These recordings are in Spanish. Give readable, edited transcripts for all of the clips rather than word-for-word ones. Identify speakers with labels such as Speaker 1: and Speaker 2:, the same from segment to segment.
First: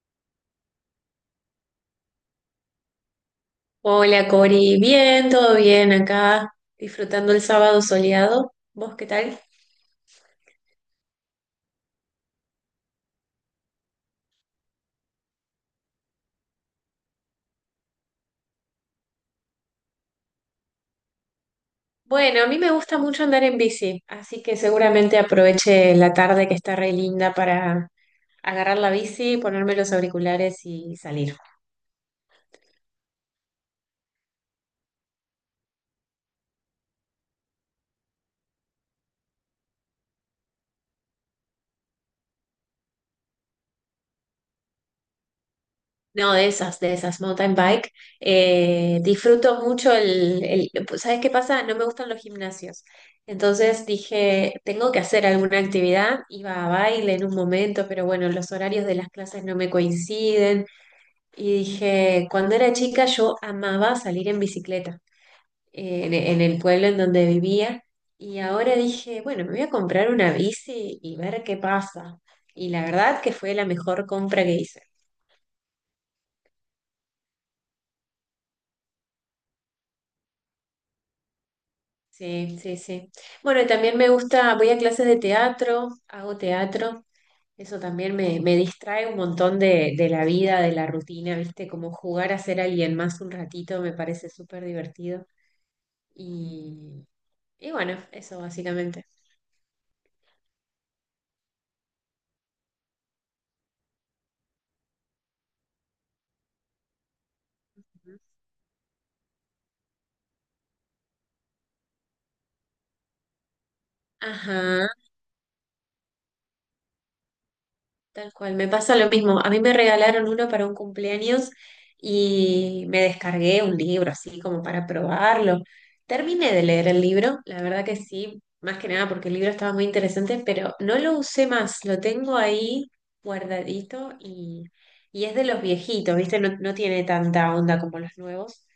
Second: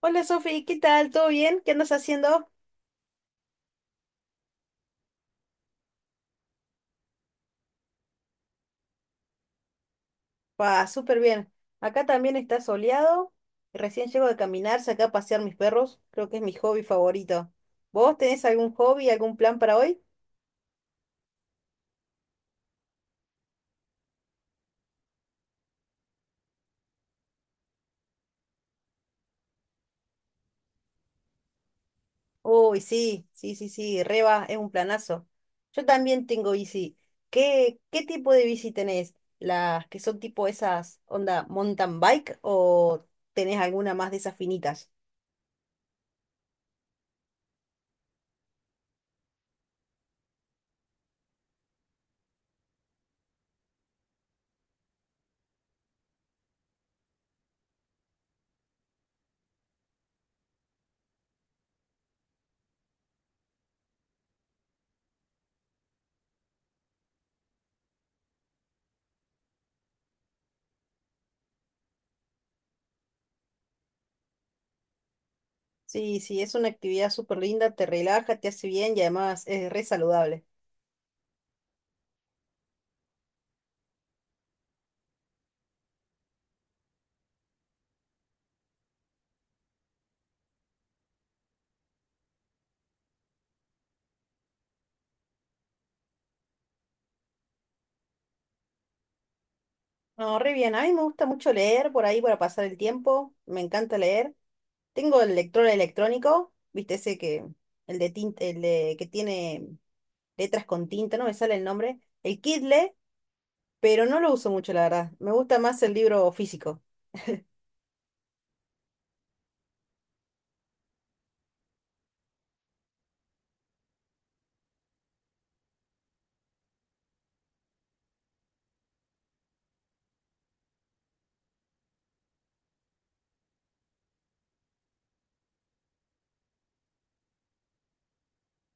Speaker 1: Hola Sofi, ¿qué tal? ¿Todo bien? ¿Qué andas haciendo?
Speaker 2: Hola Cori, bien, todo bien acá, disfrutando el sábado soleado. ¿Vos qué tal?
Speaker 1: Pa, súper bien. Acá también está soleado. Recién llego de caminar, saqué a pasear mis perros. Creo que es mi hobby favorito. ¿Vos tenés algún hobby, algún plan para hoy?
Speaker 2: Bueno, a mí me gusta mucho andar en bici, así que seguramente aproveche la tarde que está re linda para agarrar la bici, ponerme los auriculares y salir.
Speaker 1: Uy, sí, sí, sí, sí, Reba, es un planazo. Yo también tengo bici. ¿Qué tipo de bici tenés? ¿Las que son tipo esas, onda, mountain bike o tenés alguna más de esas finitas?
Speaker 2: No, de esas, mountain bike. Disfruto mucho ¿Sabes qué pasa? No me gustan los gimnasios. Entonces dije, tengo que hacer alguna actividad. Iba a baile en un momento, pero bueno, los horarios de las clases no me coinciden. Y dije, cuando era chica yo amaba salir en bicicleta en el pueblo en donde vivía. Y ahora dije, bueno, me voy a comprar una bici y ver qué pasa. Y la verdad que fue la mejor compra que hice.
Speaker 1: Sí, sí, es una actividad súper linda, te relaja, te hace bien y además es re saludable.
Speaker 2: Sí, sí, sí. Bueno, y también me gusta, voy a clases de teatro, hago teatro, eso también me distrae un montón de la vida, de la rutina, ¿viste? Como jugar a ser alguien más un ratito me parece súper divertido. Y, y bueno, eso básicamente.
Speaker 1: No, re bien. A mí me gusta mucho leer por ahí para pasar el tiempo. Me encanta leer. Tengo el lector electrónico, viste ese que, el de tinta, que tiene letras con tinta, no me sale el nombre. El Kindle, pero no lo uso mucho, la
Speaker 2: Ajá.
Speaker 1: verdad. Me gusta más el libro físico.
Speaker 2: Tal cual, me pasa lo mismo. A mí me regalaron uno para un cumpleaños y me descargué un libro así como para probarlo. Terminé de leer el libro, la verdad que sí, más que nada porque el libro estaba muy interesante, pero no lo usé más, lo tengo ahí guardadito y es de los viejitos, ¿viste? No, no tiene tanta onda como los nuevos,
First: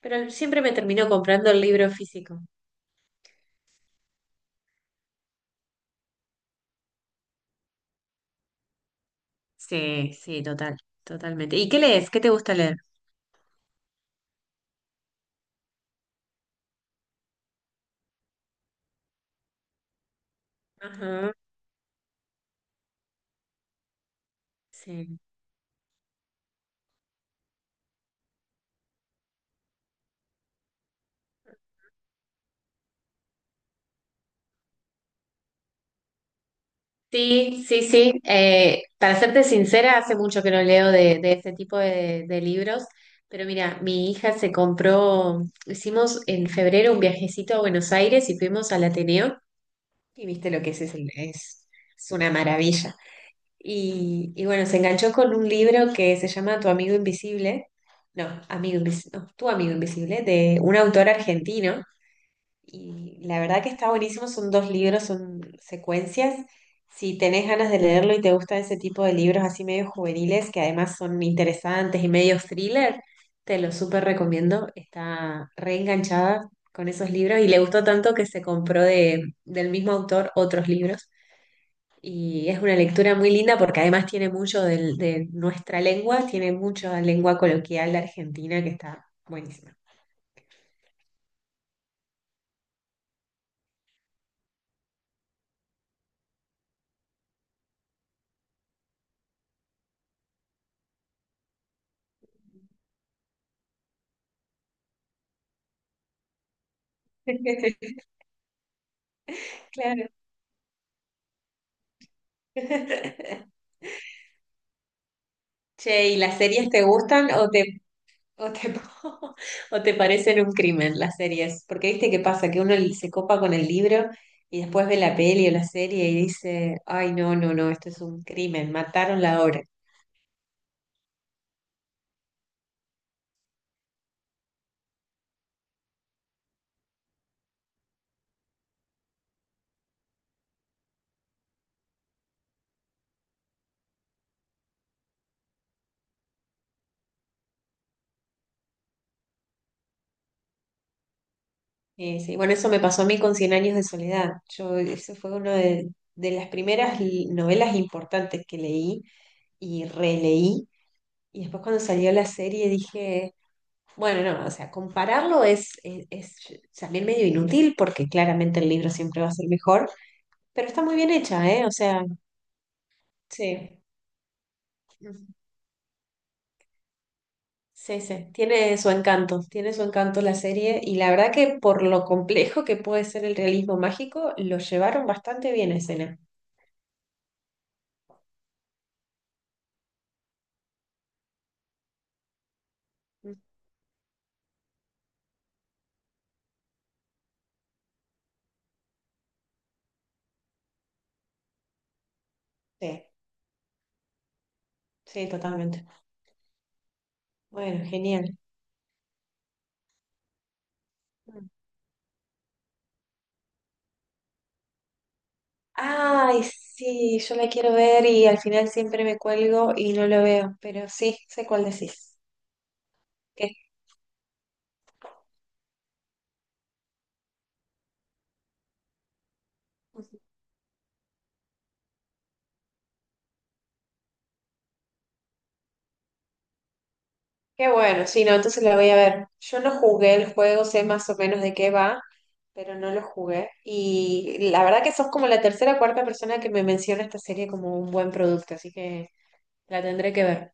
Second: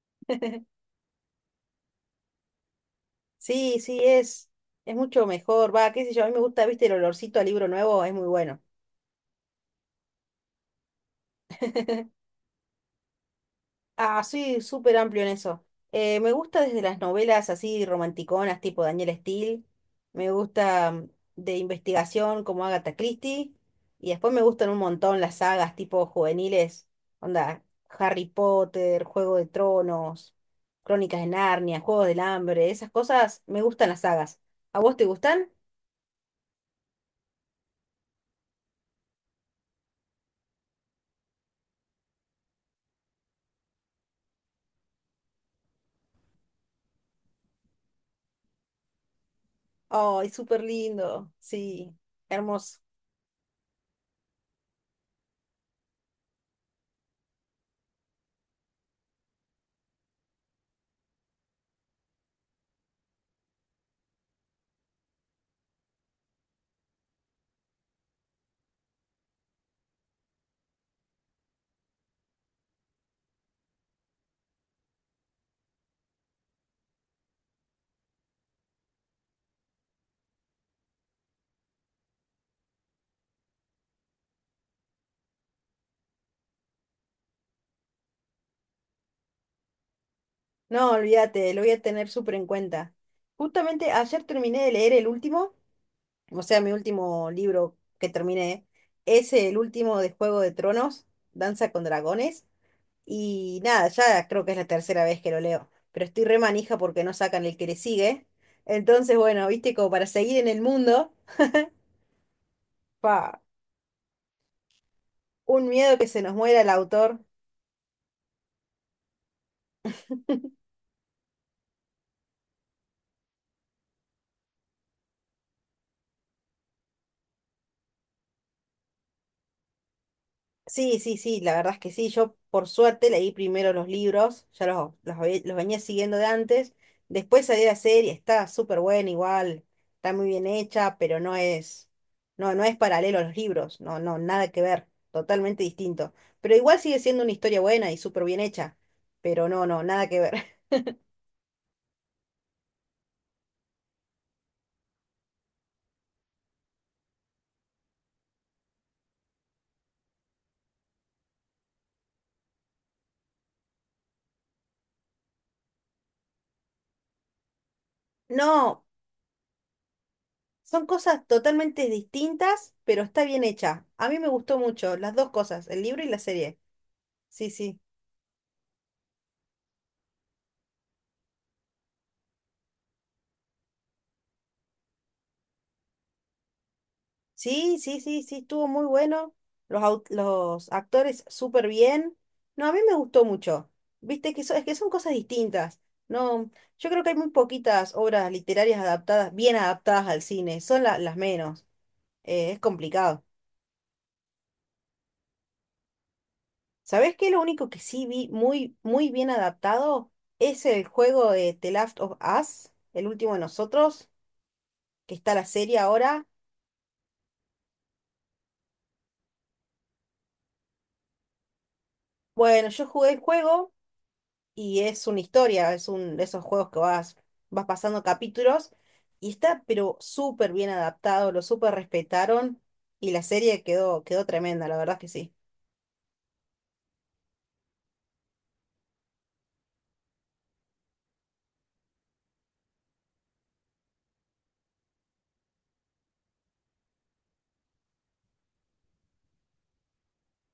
Speaker 2: pero siempre me termino comprando el libro físico.
Speaker 1: Sí, sí, es mucho mejor. Va, qué sé yo, a mí me gusta, viste, el olorcito al libro nuevo, es muy bueno.
Speaker 2: Sí, sí, total, totalmente. ¿Y qué lees? ¿Qué te gusta leer?
Speaker 1: Ah, soy súper amplio en eso. Me gusta desde las novelas así romanticonas, tipo Daniel Steele. Me gusta
Speaker 2: Ajá,
Speaker 1: de investigación como Agatha Christie. Y después me gustan un
Speaker 2: sí.
Speaker 1: montón las sagas tipo juveniles. Onda, Harry Potter, Juego de Tronos, Crónicas de Narnia, Juegos del Hambre. Esas cosas me gustan las sagas. ¿A vos te gustan?
Speaker 2: Sí, sí, sí. Para serte sincera, hace mucho que no leo de este tipo de libros, pero mira, mi hija se compró, hicimos en febrero un viajecito a Buenos Aires y fuimos al Ateneo y
Speaker 1: ¡Ay,
Speaker 2: viste
Speaker 1: súper
Speaker 2: lo que es, es, el-
Speaker 1: lindo!
Speaker 2: es,
Speaker 1: Sí,
Speaker 2: es una
Speaker 1: hermoso.
Speaker 2: maravilla. Y bueno, se enganchó con un libro que se llama Tu amigo invisible, no, amigo invisible, Tu amigo invisible, de un autor argentino y la verdad que está buenísimo, son dos libros, son secuencias. Si tenés ganas de leerlo y te gustan ese tipo de libros así medio juveniles, que además son interesantes y medio thriller, te lo súper recomiendo. Está reenganchada con esos libros y le gustó tanto que se compró del mismo autor otros libros. Y es una lectura muy linda porque además tiene mucho de nuestra lengua, tiene mucha lengua coloquial de Argentina que está buenísima.
Speaker 1: No, olvídate, lo voy a tener súper en cuenta. Justamente ayer terminé de leer el último. O sea, mi último libro que terminé es el último de Juego de Tronos, Danza con Dragones. Y nada, ya creo que es la tercera vez que lo leo. Pero estoy re manija porque no sacan el que le sigue. Entonces, bueno, viste, como para
Speaker 2: Claro.
Speaker 1: seguir en el mundo, pa, un miedo que
Speaker 2: Che, ¿y
Speaker 1: se nos
Speaker 2: las
Speaker 1: muera el
Speaker 2: series te
Speaker 1: autor.
Speaker 2: gustan o te, o te parecen un crimen las series? Porque viste qué pasa, que uno se copa con el libro y después ve la peli o la serie y dice, ay, no, no, no, esto es un crimen, mataron la obra.
Speaker 1: Sí, sí, sí, la verdad es que sí. Yo, por suerte, leí primero los libros, ya los venía siguiendo de antes. Después salió la serie, está súper buena igual, está muy bien hecha, pero no es paralelo a los libros, no, no, nada que ver, totalmente distinto. Pero igual sigue siendo una historia buena y súper bien hecha, pero no, no, nada que ver.
Speaker 2: Sí, bueno, eso me pasó a mí con Cien años de soledad. Yo, ese fue uno de las primeras novelas importantes que leí y releí. Y después cuando salió la serie dije. Bueno, no, o sea, compararlo es también medio inútil porque claramente el
Speaker 1: No,
Speaker 2: libro siempre va a ser mejor, pero está
Speaker 1: son
Speaker 2: muy bien
Speaker 1: cosas
Speaker 2: hecha, ¿eh? O
Speaker 1: totalmente
Speaker 2: sea,
Speaker 1: distintas, pero está bien
Speaker 2: sí.
Speaker 1: hecha. A mí me gustó mucho las
Speaker 2: Ujú.
Speaker 1: dos cosas, el libro y la serie. Sí, sí.
Speaker 2: Sí, sí, tiene su encanto la serie y la verdad que por lo complejo que puede ser el realismo mágico, lo llevaron bastante bien a escena.
Speaker 1: Sí, sí, sí, sí, estuvo muy bueno. Los actores súper bien. No, a mí me gustó
Speaker 2: Mm.
Speaker 1: mucho. Viste que, es que son cosas distintas. No, yo creo que hay muy poquitas obras literarias adaptadas, bien adaptadas al cine. Son las menos. Es
Speaker 2: Sí,
Speaker 1: complicado.
Speaker 2: sí, totalmente.
Speaker 1: ¿Sabés qué? Lo único que
Speaker 2: Bueno,
Speaker 1: sí vi
Speaker 2: genial.
Speaker 1: muy, muy bien adaptado es el juego
Speaker 2: Mm.
Speaker 1: de The Last of Us, el último de nosotros, que está la serie ahora.
Speaker 2: Ay, sí, yo la quiero ver y al final siempre me cuelgo y no lo veo, pero sí, sé cuál decís.
Speaker 1: Bueno, yo jugué el
Speaker 2: ¿Qué?
Speaker 1: juego. Y es una historia, es un de esos juegos que vas pasando capítulos y está pero súper bien adaptado, lo súper respetaron y la serie quedó tremenda, la verdad que sí.
Speaker 2: Qué bueno, sí, no, entonces la voy a ver. Yo no jugué el juego, sé más o menos de qué va, pero no lo jugué. Y la verdad que sos como la tercera o cuarta persona que me menciona esta serie como un buen producto, así que la tendré que ver.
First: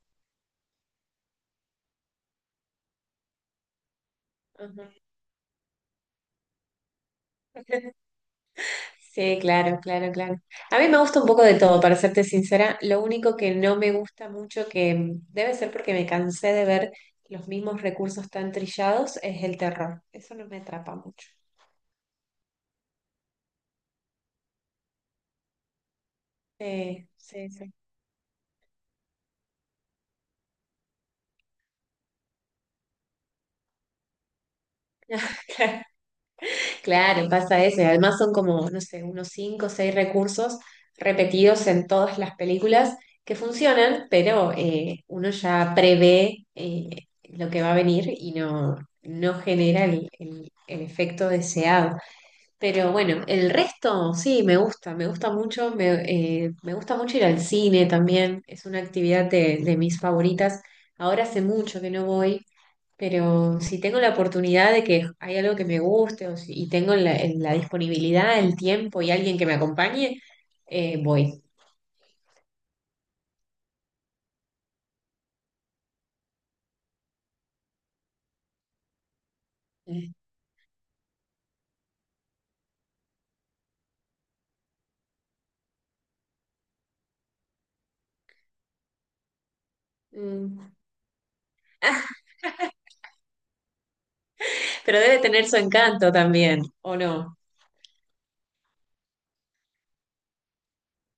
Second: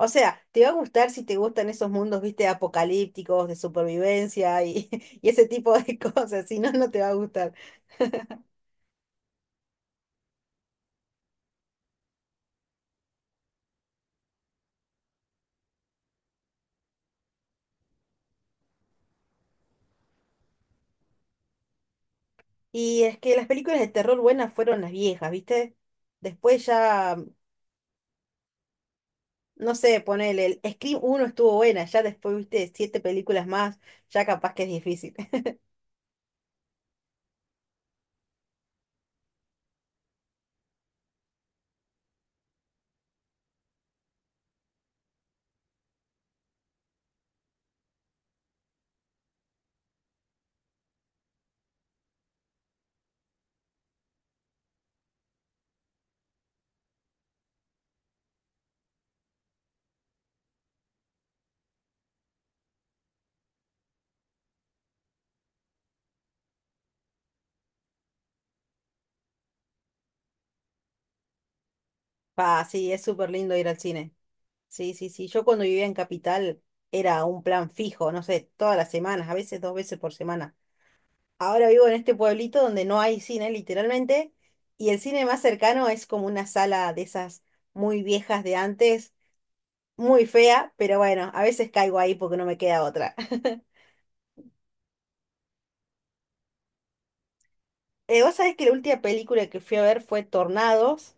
Speaker 1: O sea, te va a gustar si te gustan esos mundos, viste, apocalípticos, de supervivencia
Speaker 2: Ujú.
Speaker 1: y, y ese tipo de cosas, si no, no te va a gustar.
Speaker 2: Sí, claro, claro, claro. A mí me gusta un poco de todo, para serte sincera. Lo único que no me gusta mucho, que debe ser porque me cansé de ver los mismos recursos tan trillados, es el terror. Eso no me atrapa mucho.
Speaker 1: Y es que las películas de terror buenas fueron las viejas, viste. Después
Speaker 2: Sí,
Speaker 1: ya,
Speaker 2: sí, sí.
Speaker 1: no sé, ponele, el Scream uno estuvo buena, ya después viste siete películas más, ya capaz que es difícil.
Speaker 2: Claro, pasa eso. Y además son como, no sé, unos cinco o seis recursos repetidos en todas las películas que funcionan, pero uno ya prevé lo que va a venir y no, no genera el efecto deseado. Pero bueno, el resto sí, me gusta mucho ir al cine también, es una actividad de mis favoritas. Ahora hace mucho que no voy pero si tengo la oportunidad de que hay algo que me guste o y tengo la disponibilidad, el tiempo y alguien que me acompañe, voy.
Speaker 1: Ah, sí, es súper lindo ir al cine. Sí, sí, sí. Yo cuando vivía en Capital era un plan fijo, no sé, todas las semanas, a veces dos veces por semana. Ahora vivo en este pueblito donde no hay cine, literalmente, y el cine más cercano es como una sala de esas muy viejas de antes, muy
Speaker 2: Mm.
Speaker 1: fea, pero bueno, a veces caigo ahí porque no me queda otra.
Speaker 2: Pero debe tener su encanto también, ¿o no?
Speaker 1: Vos sabés que la última película que fui a ver fue Tornados,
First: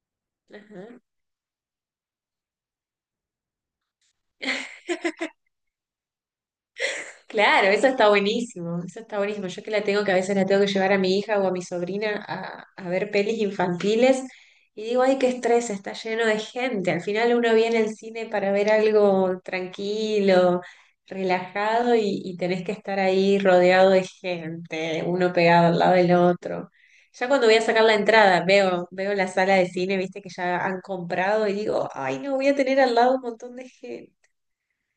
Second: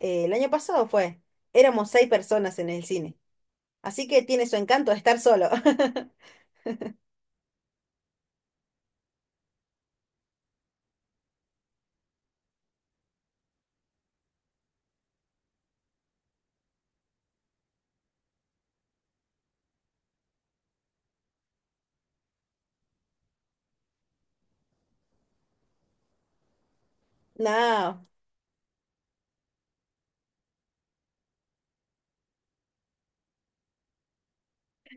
Speaker 1: el año pasado
Speaker 2: Ajá.
Speaker 1: fue. Éramos seis personas en el cine, así que tiene su encanto estar solo.
Speaker 2: Claro, eso está buenísimo, eso está buenísimo. Yo que la tengo, que a veces la tengo que llevar a mi hija o a mi sobrina a ver pelis infantiles y digo, ay, qué estrés, está lleno de gente. Al final uno viene al cine para ver algo tranquilo, relajado y tenés que estar ahí rodeado de gente, uno pegado al lado del otro. Ya cuando voy a sacar la
Speaker 1: No,
Speaker 2: entrada, veo la sala de cine, viste que ya han comprado y digo, ay, no, voy a tener al lado un montón de gente.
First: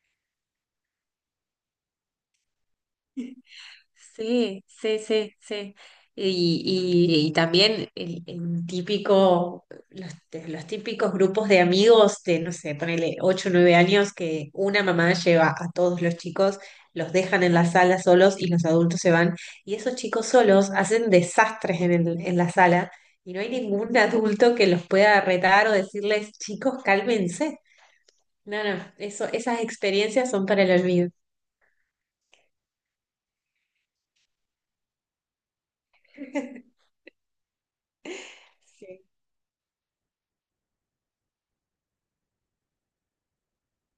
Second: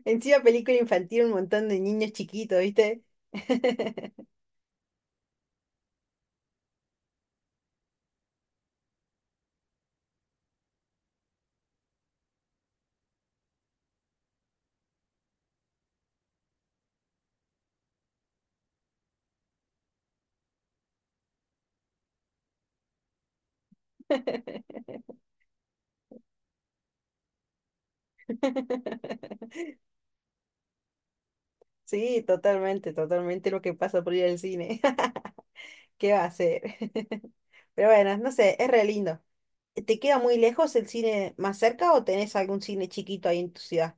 Speaker 1: encima película infantil, un montón de niños chiquitos, ¿viste?
Speaker 2: Sí, sí, sí, sí. Y, y también el típico, los típicos grupos de amigos de, no sé, ponele 8 o 9 años que una mamá lleva a todos los chicos, los dejan en la sala solos y los adultos se van. Y esos chicos solos hacen desastres en la sala y no hay ningún adulto que los pueda retar o decirles, chicos, cálmense. No, no, esas experiencias son para el olvido.
Speaker 1: Sí, totalmente, totalmente lo que pasa por ir al cine. ¿Qué va a hacer? Pero bueno, no sé, es re lindo. ¿Te queda muy lejos el cine más cerca o tenés algún cine chiquito ahí en tu ciudad?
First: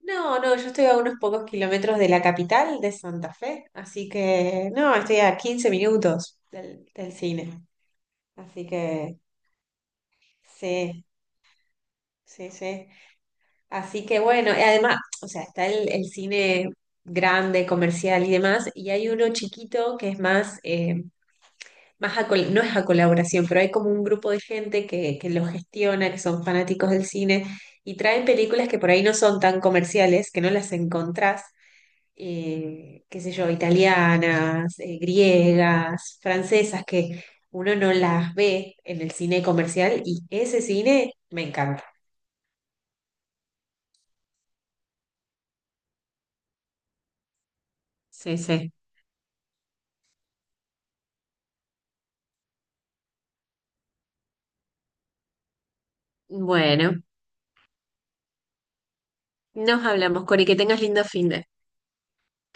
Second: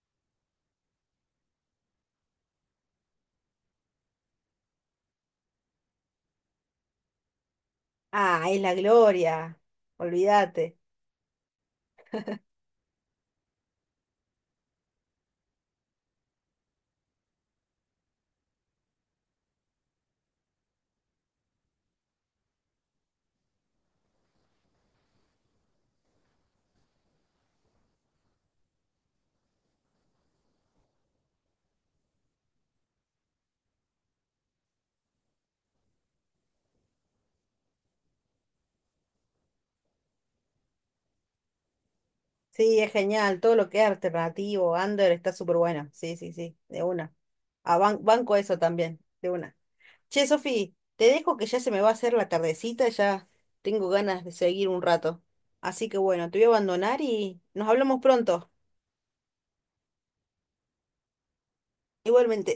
Speaker 2: No, no, yo estoy a unos pocos kilómetros de la capital de Santa Fe, así que no, estoy a 15 minutos del cine.
Speaker 1: Ah, es
Speaker 2: Así
Speaker 1: la
Speaker 2: que
Speaker 1: gloria. Olvídate.
Speaker 2: sí, sí, sí. Así que bueno, y además, o sea, está el cine grande, comercial y demás, y hay uno chiquito que es más, más no es a colaboración, pero hay como un grupo de gente que lo gestiona, que son fanáticos del cine, y traen películas que por ahí no son tan comerciales, que no las encontrás qué sé yo, italianas, griegas, francesas, que uno no las ve en el cine comercial y ese cine me encanta.
Speaker 1: Sí, es genial. Todo lo que es alternativo, under, está súper bueno. Sí, sí, sí, de una. Ah, banco
Speaker 2: Sí,
Speaker 1: eso
Speaker 2: sí.
Speaker 1: también, de una. Che, Sofi, te dejo que ya se me va a hacer la tardecita, ya tengo ganas de seguir un rato. Así que bueno, te voy a abandonar
Speaker 2: Bueno,
Speaker 1: y nos hablamos pronto.
Speaker 2: nos hablamos, Cori, que tengas lindo fin de.
Speaker 1: Igualmente.